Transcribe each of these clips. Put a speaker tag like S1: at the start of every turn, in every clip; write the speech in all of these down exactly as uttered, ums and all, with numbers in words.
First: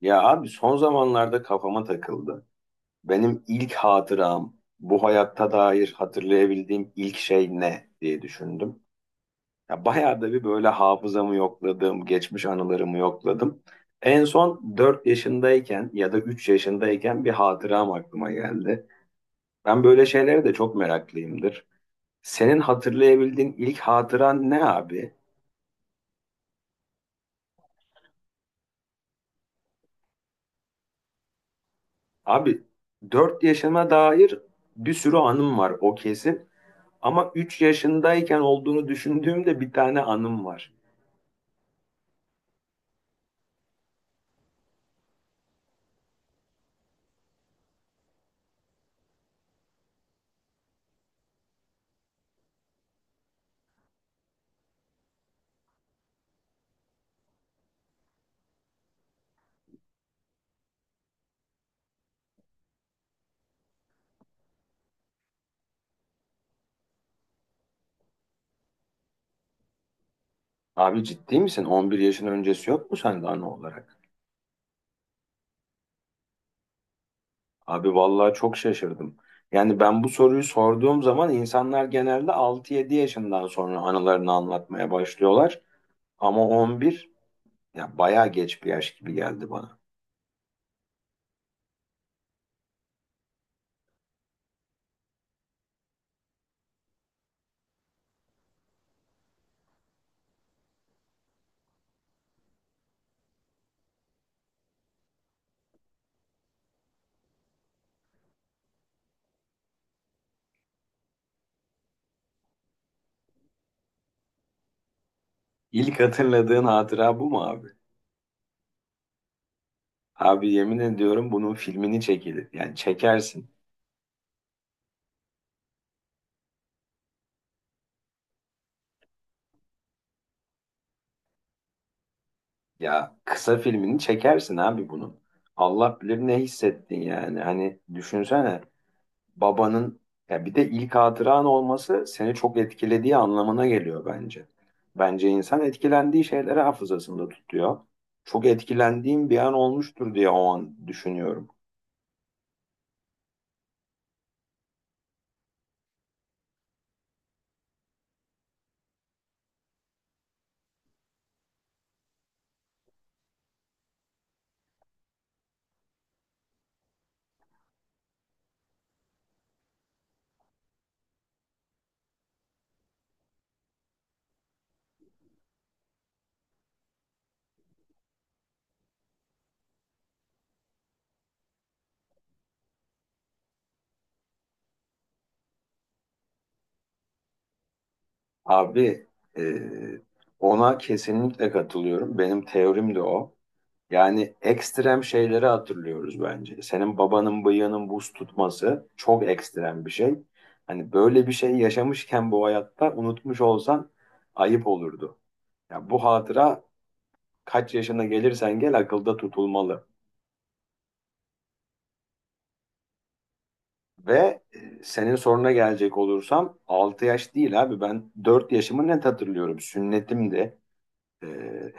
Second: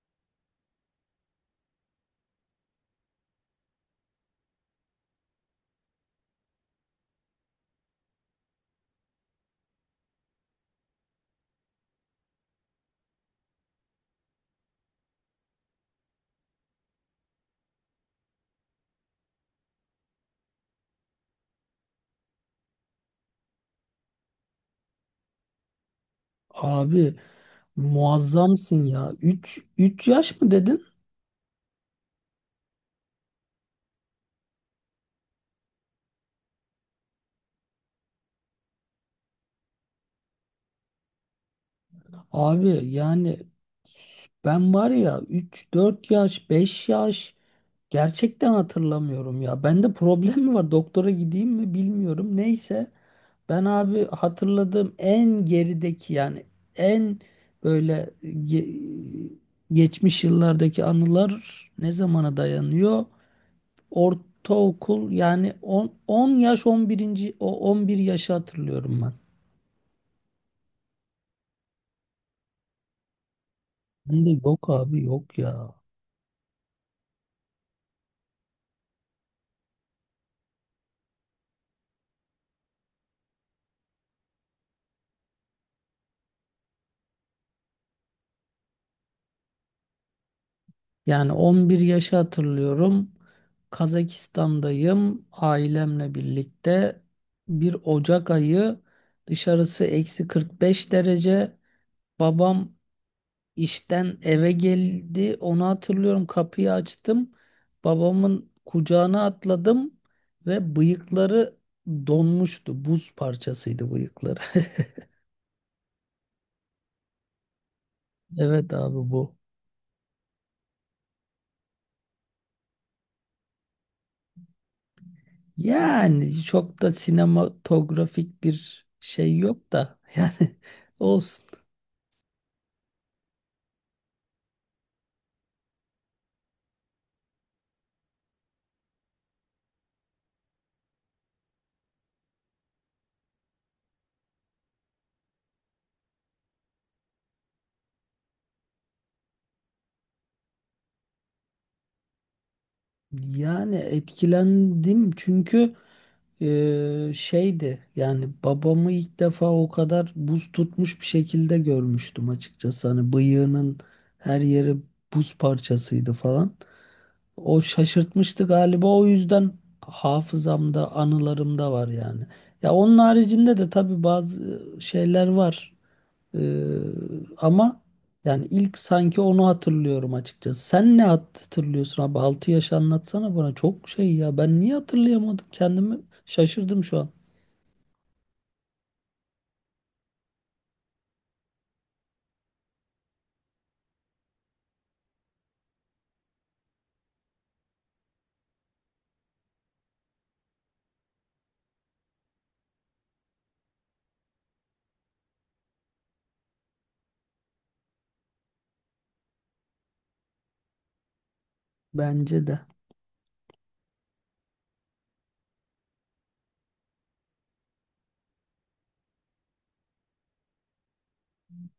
S1: Ya abi son zamanlarda kafama takıldı. Benim ilk hatıram, bu hayatta dair hatırlayabildiğim ilk şey ne diye düşündüm. Ya bayağı da bir böyle hafızamı yokladım, geçmiş anılarımı yokladım. En son dört yaşındayken ya da üç yaşındayken bir hatıram aklıma geldi. Ben böyle şeylere de çok meraklıyımdır. Senin hatırlayabildiğin ilk hatıran ne abi?
S2: Abi muazzamsın ya. üç üç yaş mı dedin?
S1: Abi dört yaşıma dair bir sürü anım var, o kesin. Ama üç yaşındayken olduğunu düşündüğümde bir tane anım var.
S2: Abi yani ben var ya üç dört yaş, beş yaş gerçekten hatırlamıyorum ya. Bende problem mi var? Doktora gideyim mi bilmiyorum. Neyse ben abi hatırladığım en gerideki yani en böyle ge- geçmiş yıllardaki anılar ne zamana dayanıyor? Ortaokul yani on, on yaş on bir O on bir yaşı hatırlıyorum ben.
S1: Abi ciddi misin? On bir yaşın öncesi yok mu sende anı olarak?
S2: Ben de yok abi yok ya.
S1: Abi vallahi çok şaşırdım. Yani ben bu soruyu sorduğum zaman insanlar genelde altı yedi yaşından sonra anılarını anlatmaya başlıyorlar. Ama on bir, ya bayağı geç bir yaş gibi geldi bana.
S2: Yani on bir yaşı hatırlıyorum. Kazakistan'dayım ailemle birlikte. Bir Ocak ayı dışarısı eksi kırk beş derece. Babam İşten eve geldi. Onu hatırlıyorum. Kapıyı açtım. Babamın kucağına atladım ve bıyıkları donmuştu. Buz parçasıydı bıyıkları.
S1: İlk hatırladığın hatıra bu mu abi?
S2: Evet abi bu.
S1: Abi yemin ediyorum bunun filmini çekilir. Yani çekersin.
S2: Yani çok da sinematografik bir şey yok da yani olsun.
S1: Ya kısa filmini çekersin abi bunun. Allah bilir ne hissettin yani. Hani düşünsene, babanın, ya bir de ilk hatıran olması seni çok etkilediği anlamına geliyor bence. Bence insan etkilendiği şeyleri hafızasında tutuyor. Çok etkilendiğim bir an olmuştur diye o an düşünüyorum.
S2: Yani etkilendim çünkü e, şeydi yani babamı ilk defa o kadar buz tutmuş bir şekilde görmüştüm açıkçası. Hani bıyığının her yeri buz parçasıydı falan. O şaşırtmıştı galiba, o yüzden hafızamda, anılarımda var yani. Ya onun haricinde de tabii bazı şeyler var. Ee, ama yani ilk sanki onu hatırlıyorum açıkçası. Sen ne hatırlıyorsun abi? Altı yaş anlatsana bana. Çok şey ya. Ben niye hatırlayamadım? Kendimi şaşırdım şu an.
S1: Abi e, ona kesinlikle katılıyorum. Benim teorim de o. Yani ekstrem şeyleri hatırlıyoruz bence. Senin babanın bıyığının buz tutması çok ekstrem bir şey. Hani böyle bir şey yaşamışken bu hayatta unutmuş olsan ayıp olurdu. Ya bu hatıra kaç yaşına gelirsen gel akılda tutulmalı.
S2: Bence de.
S1: Ve e, senin soruna gelecek olursam altı yaş değil abi, ben dört yaşımı net hatırlıyorum. Sünnetimdi. Ee,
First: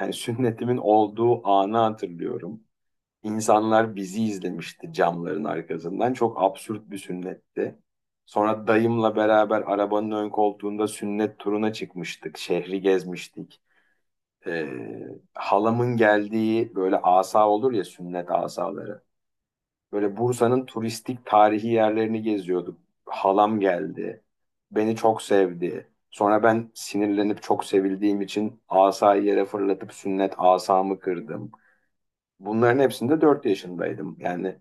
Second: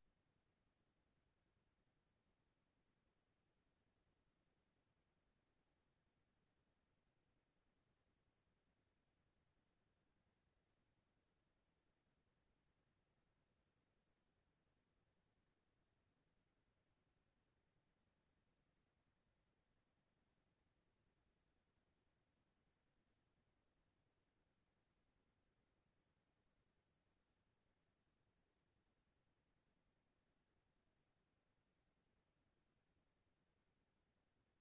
S1: yani sünnetimin olduğu anı hatırlıyorum. İnsanlar bizi izlemişti camların arkasından. Çok absürt bir sünnetti. Sonra dayımla beraber arabanın ön koltuğunda sünnet turuna çıkmıştık. Şehri gezmiştik. Ee, halamın geldiği böyle asa olur ya, sünnet asaları. Böyle Bursa'nın turistik tarihi yerlerini geziyorduk. Halam geldi. Beni çok sevdi. Sonra ben sinirlenip çok sevildiğim için asayı yere fırlatıp sünnet asamı kırdım. Bunların hepsinde dört yaşındaydım. Yani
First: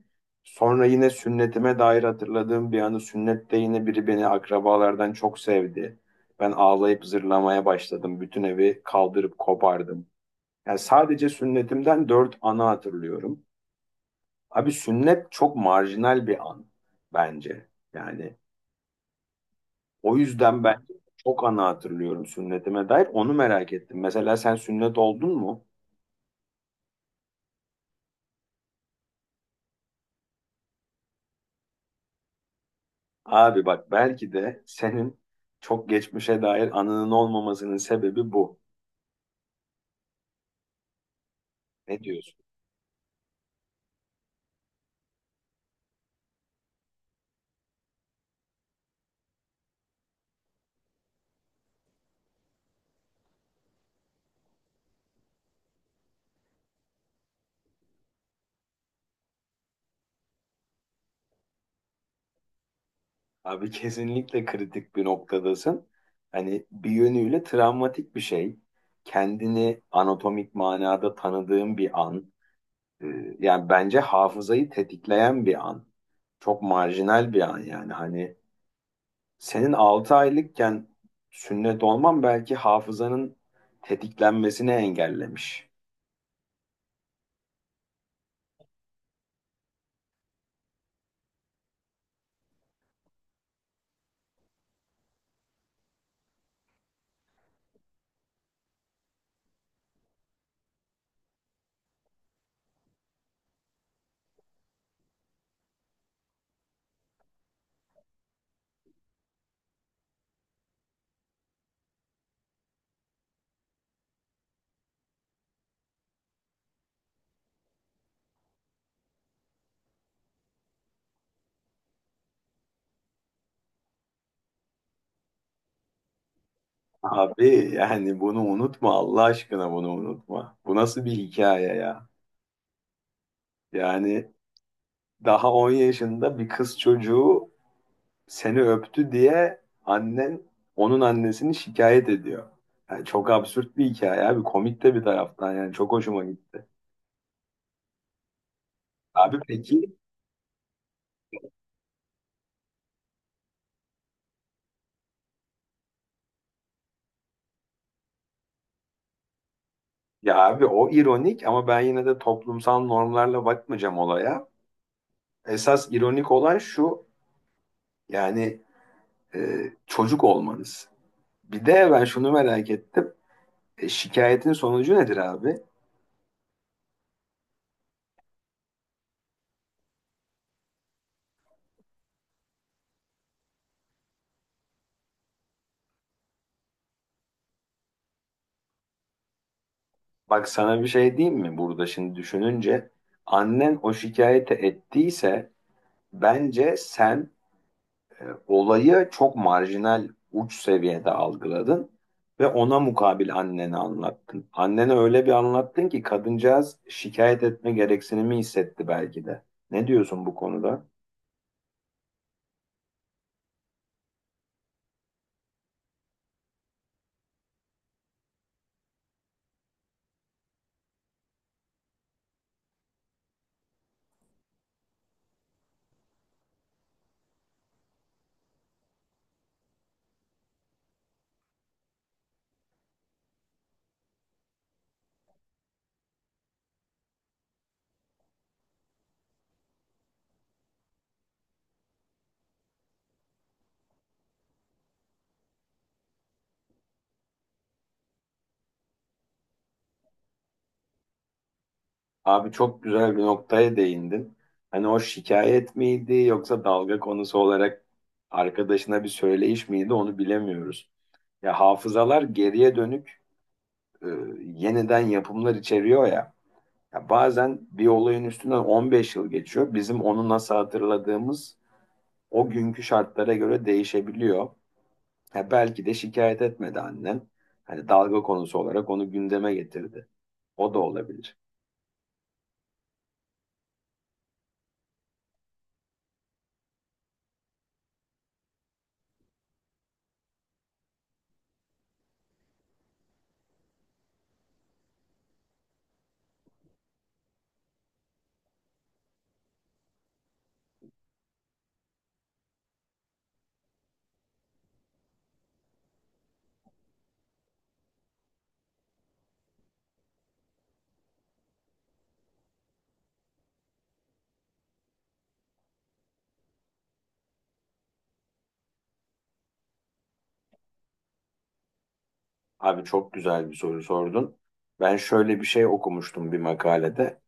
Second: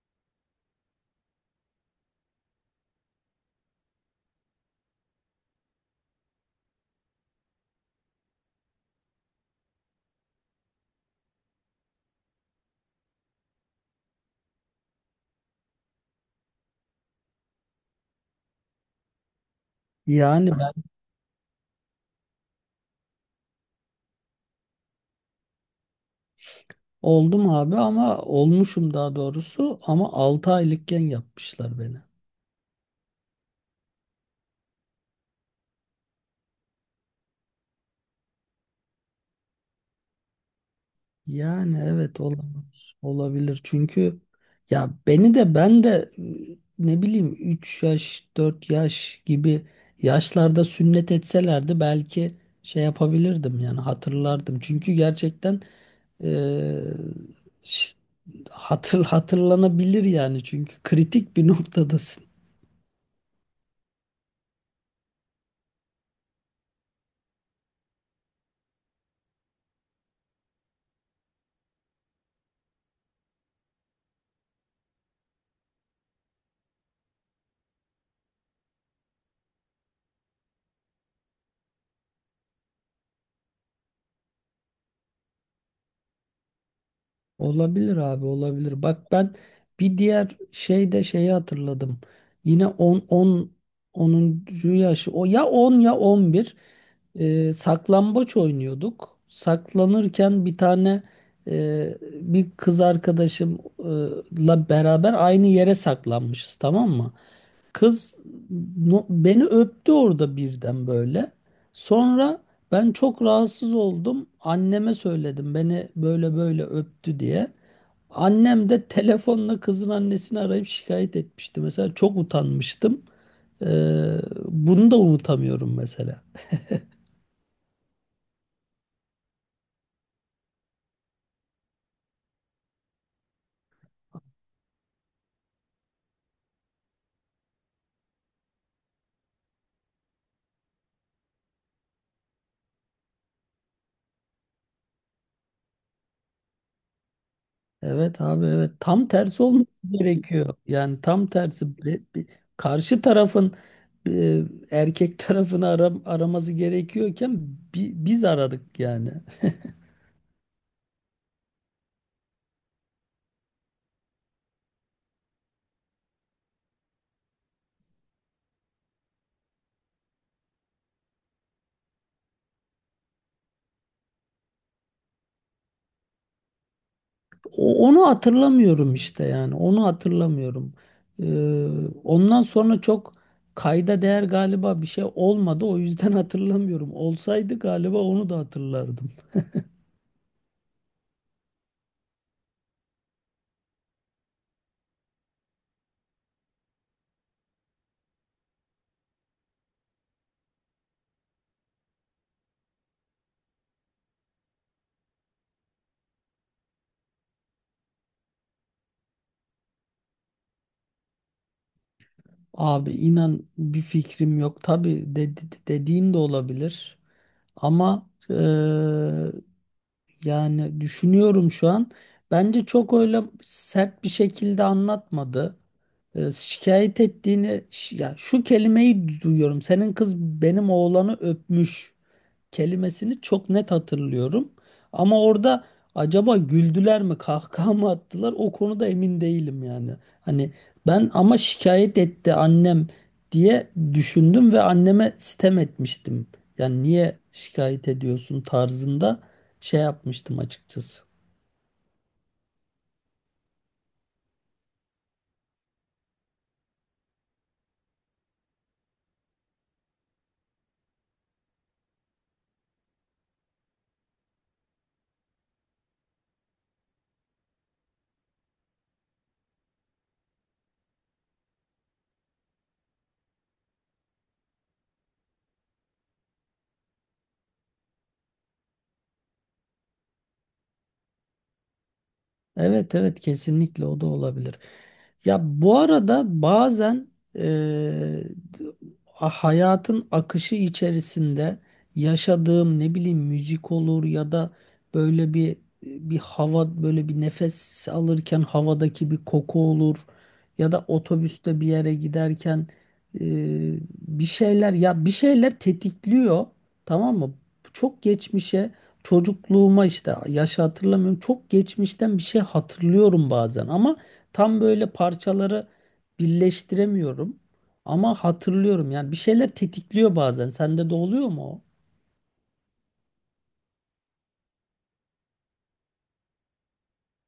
S1: sonra yine sünnetime dair hatırladığım bir anı, sünnette yine biri beni akrabalardan çok sevdi. Ben ağlayıp zırlamaya başladım. Bütün evi kaldırıp kopardım. Yani sadece sünnetimden dört anı hatırlıyorum. Abi sünnet çok marjinal bir an bence. Yani o
S2: Yani
S1: yüzden
S2: ben
S1: ben çok anı hatırlıyorum sünnetime dair. Onu merak ettim. Mesela sen sünnet oldun mu?
S2: oldum abi, ama olmuşum daha doğrusu, ama altı aylıkken yapmışlar beni.
S1: Abi bak, belki de senin çok geçmişe dair anının olmamasının sebebi bu.
S2: Yani
S1: Ne
S2: evet
S1: diyorsun?
S2: olabilir. Olabilir. Çünkü ya beni de ben de e, ne bileyim üç yaş dört yaş gibi yaşlarda sünnet etselerdi belki şey yapabilirdim yani hatırlardım. Çünkü gerçekten eee, ş- hatır, hatırlanabilir yani, çünkü kritik bir noktada.
S1: Abi kesinlikle kritik bir noktadasın. Hani bir yönüyle travmatik bir şey. Kendini anatomik manada tanıdığın bir an. Ee, Yani bence hafızayı tetikleyen bir an. Çok marjinal bir an yani. Hani senin altı aylıkken sünnet olman belki hafızanın tetiklenmesini engellemiş.
S2: Olabilir abi, olabilir. Bak ben bir diğer şey de, şeyi hatırladım. Yine on on onuncu yaşı. O ya on ya on bir, e, saklambaç oynuyorduk. Saklanırken bir tane e, bir kız arkadaşımla beraber aynı yere saklanmışız, tamam mı? Kız no- beni öptü orada birden böyle. Sonra ben çok rahatsız oldum. Anneme söyledim beni böyle böyle öptü diye. Annem de telefonla kızın annesini arayıp şikayet etmişti. Mesela çok utanmıştım. Ee, bunu da unutamıyorum mesela.
S1: Abi yani bunu unutma, Allah aşkına bunu unutma. Bu nasıl bir hikaye ya? Yani daha on yaşında bir kız çocuğu seni öptü diye annen onun annesini şikayet ediyor. Yani çok absürt bir hikaye abi, komik de bir taraftan, yani çok hoşuma gitti.
S2: Evet abi, evet, tam
S1: Abi
S2: tersi olması
S1: peki,
S2: gerekiyor. Yani tam tersi, Be- be- karşı tarafın e, erkek tarafını ara- araması gerekiyorken bi- biz aradık yani.
S1: ya abi, o ironik ama ben yine de toplumsal normlarla bakmayacağım olaya. Esas ironik olan şu, yani e, çocuk olmanız. Bir de ben şunu merak ettim. E, Şikayetin sonucu nedir abi?
S2: O- Onu hatırlamıyorum işte yani. Onu hatırlamıyorum. Ee, ondan sonra çok kayda değer galiba bir şey olmadı. O yüzden hatırlamıyorum. Olsaydı galiba onu da hatırlardım.
S1: Bak sana bir şey diyeyim mi burada şimdi düşününce? Annen o şikayeti ettiyse bence sen e, olayı çok marjinal uç seviyede algıladın ve ona mukabil anneni anlattın. Annene öyle bir anlattın ki kadıncağız şikayet etme gereksinimi hissetti belki de. Ne diyorsun bu konuda?
S2: Abi inan bir fikrim yok. Tabii dedi, dediğin de olabilir. Ama eee, yani düşünüyorum şu an. Bence çok öyle sert bir şekilde anlatmadı. Ee, şikayet ettiğini ş- ya şu kelimeyi duyuyorum. Senin kız benim oğlanı öpmüş kelimesini çok net hatırlıyorum. Ama orada acaba güldüler mi, kahkaha mı attılar? O konuda emin değilim yani. Hani ben ama şikayet etti annem diye düşündüm ve anneme sitem etmiştim. Yani niye şikayet ediyorsun tarzında şey yapmıştım açıkçası.
S1: Abi çok güzel bir noktaya değindin. Hani o şikayet miydi yoksa dalga konusu olarak arkadaşına bir söyleyiş miydi, onu bilemiyoruz. Ya hafızalar geriye dönük e, yeniden yapımlar içeriyor ya. Ya bazen bir olayın üstünden on beş yıl geçiyor. Bizim onu nasıl hatırladığımız o günkü şartlara göre değişebiliyor. Ya belki de şikayet etmedi annen. Hani dalga konusu olarak onu gündeme getirdi. O da olabilir.
S2: Evet, evet, kesinlikle o da olabilir. Ya bu arada bazen eee, hayatın akışı içerisinde yaşadığım, ne bileyim, müzik olur ya da böyle bir bir hava, böyle bir nefes alırken havadaki bir koku olur ya da otobüste bir yere giderken eee, bir şeyler ya bir şeyler tetikliyor, tamam mı? Çok geçmişe Çocukluğuma işte, yaşı hatırlamıyorum. Çok geçmişten bir şey hatırlıyorum bazen ama tam böyle parçaları birleştiremiyorum. Ama hatırlıyorum yani, bir şeyler tetikliyor bazen. Sende de oluyor mu o?
S1: Abi çok güzel bir soru sordun. Ben şöyle bir şey okumuştum bir makalede.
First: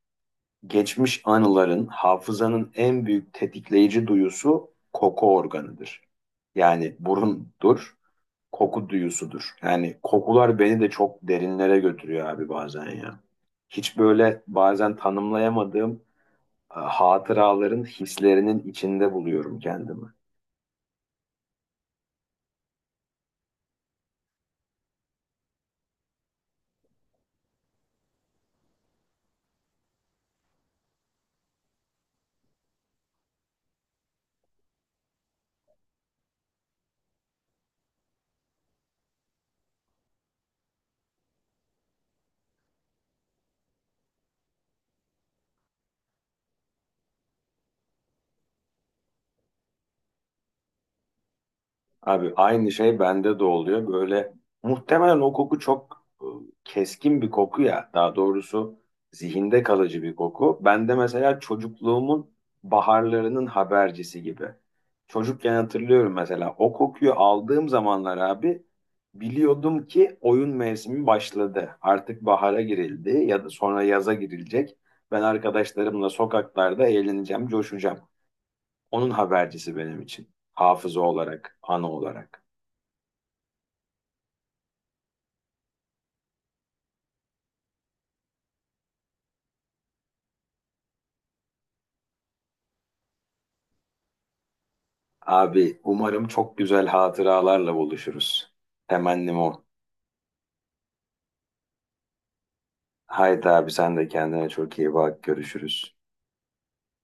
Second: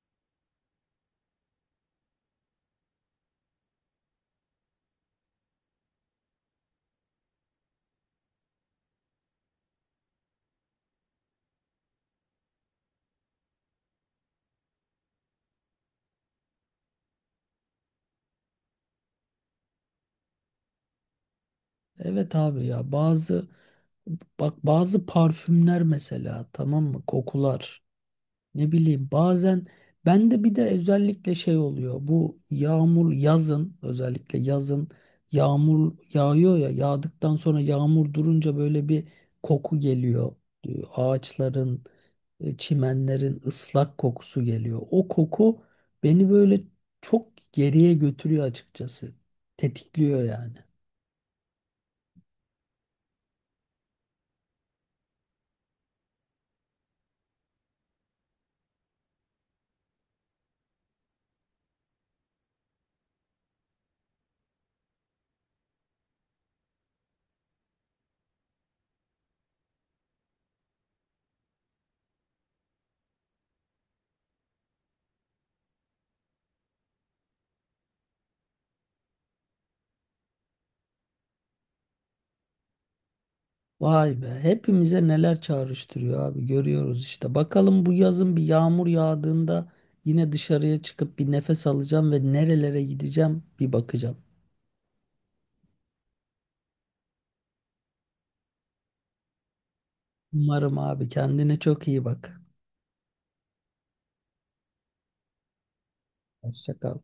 S1: Geçmiş anıların, hafızanın en büyük tetikleyici duyusu koku organıdır. Yani burundur, koku duyusudur. Yani kokular beni de çok derinlere götürüyor abi bazen ya. Hiç böyle bazen tanımlayamadığım e, hatıraların, hislerinin içinde buluyorum kendimi.
S2: Evet abi, ya bazı bak bazı parfümler mesela, tamam mı, kokular. Ne bileyim bazen bende bir de özellikle şey oluyor. Bu yağmur, yazın, özellikle yazın yağmur yağıyor ya, yağdıktan sonra yağmur durunca böyle bir koku geliyor. Ee, Ağaçların, e, çimenlerin ıslak kokusu geliyor. O koku beni böyle çok geriye götürüyor açıkçası. Tetikliyor yani.
S1: Abi aynı şey bende de oluyor. Böyle muhtemelen o koku çok e, keskin bir koku ya. Daha doğrusu zihinde kalıcı bir koku. Bende mesela çocukluğumun baharlarının habercisi gibi. Çocukken hatırlıyorum, mesela o kokuyu aldığım zamanlar abi, biliyordum ki oyun mevsimi başladı. Artık bahara girildi ya da sonra yaza girilecek. Ben arkadaşlarımla sokaklarda eğleneceğim, coşacağım. Onun habercisi benim için. Hafıza olarak, anı olarak.
S2: Vay be, hepimize neler çağrıştırıyor abi, görüyoruz işte. Bakalım bu yazın bir yağmur yağdığında yine dışarıya çıkıp bir nefes alacağım ve nerelere gideceğim bir bakacağım.
S1: Abi umarım çok güzel hatıralarla buluşuruz. Temennim o.
S2: Umarım abi, kendine çok iyi bak.
S1: Haydi abi sen de kendine çok iyi bak. Görüşürüz.
S2: Hoşça kal.